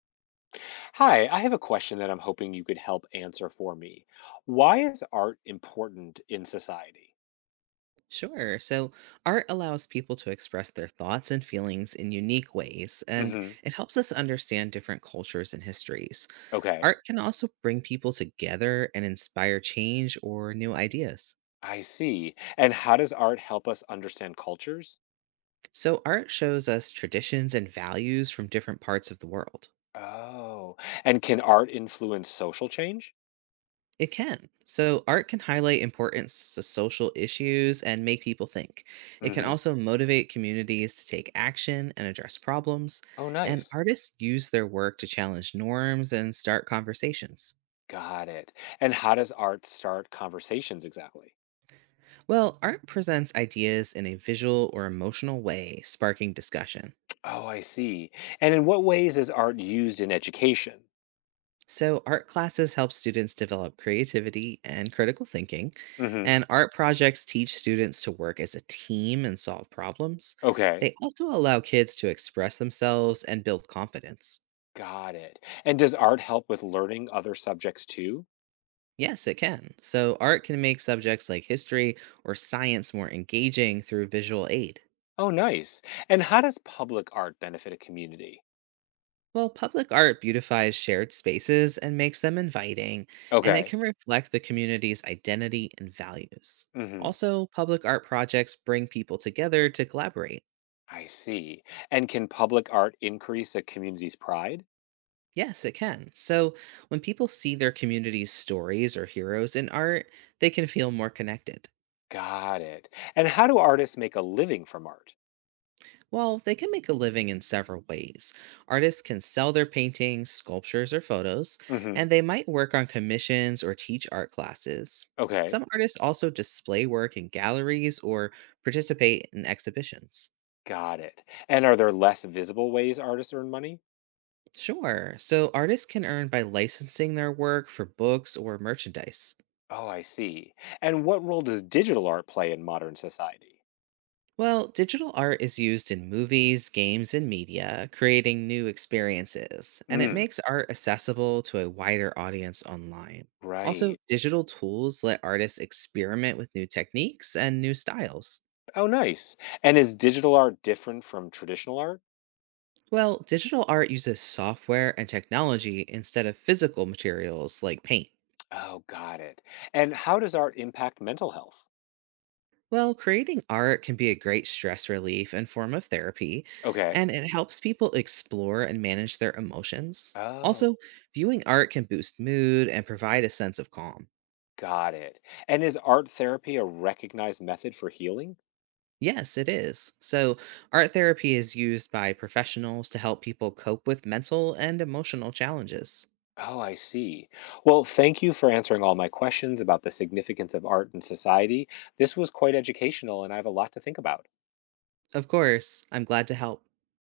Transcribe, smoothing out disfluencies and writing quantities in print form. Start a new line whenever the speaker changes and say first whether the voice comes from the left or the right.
left: Hi, I have a question that I'm hoping you could help answer for me. Why is art important in society?
right: Sure. So, art allows people to express their thoughts and feelings in unique ways, and
left: Hmm.
right: it helps us understand different cultures and histories.
left: Okay.
right: Art can also bring people together and inspire change or new ideas.
left: I see. And how does art help us understand cultures?
right: So, art shows us traditions and values from different parts of the world.
left: Oh, and can art influence social change?
right: It can. So, art can highlight important social issues and make people think. It can
left: Hmm.
right: also motivate communities to take action and address problems.
left: Oh,
right: And
left: nice.
right: artists use their work to challenge norms and start conversations.
left: Got it. And how does art start conversations exactly?
right: Well, art presents ideas in a visual or emotional way, sparking discussion.
left: Oh, I see. And in what ways is art used in education?
right: So, art classes help students develop creativity and critical thinking,
left: Hmm.
right: and art projects teach students to work as a team and solve problems.
left: Okay,
right: They also allow kids to express themselves and build confidence.
left: got it. And does art help with learning other subjects too?
right: Yes, it can. So, art can make subjects like history or science more engaging through visual aid.
left: Oh, nice. And how does public art benefit a community?
right: Well, public art beautifies shared spaces and makes them inviting, and it
left: Okay.
right: can reflect the community's identity and values.
left: Hmm.
right: Also, public art projects bring people together to collaborate.
left: I see. And can public art increase a community's pride?
right: Yes, it can. So, when people see their community's stories or heroes in art, they can feel more connected.
left: Got it. And how do artists make a living from art?
right: Well, they can make a living in several ways. Artists can sell their paintings, sculptures, or photos, and
left: Hmm.
right: they might work on commissions or teach art classes.
left: Okay.
right: Some artists also display work in galleries or participate in exhibitions.
left: Got it. And are there less visible ways artists earn money?
right: Sure, so artists can earn by licensing their work for books or merchandise.
left: Oh, I see. And what role does digital art play in modern society?
right: Well, digital art is used in movies, games, and media, creating new experiences, and it
left: Mm,
right: makes art accessible to a wider audience online. Also,
left: right.
right: digital tools let artists experiment with new techniques and new styles.
left: Oh, nice. And is digital art different from traditional art?
right: Well, digital art uses software and technology instead of physical materials like paint.
left: Oh, got it. And how does art impact mental health?
right: Well, creating art can be a great stress relief and form of therapy,
left: Okay.
right: and it helps people explore and manage their emotions.
left: Oh,
right: Also, viewing art can boost mood and provide a sense of calm.
left: got it. And is art therapy a recognized method for healing?
right: Yes, it is. So, art therapy is used by professionals to help people cope with mental and emotional challenges.
left: Oh, I see. Well, thank you for answering all my questions about the significance of art in society. This was quite educational, and I have a lot to think about.
right: Of course, I'm glad to help.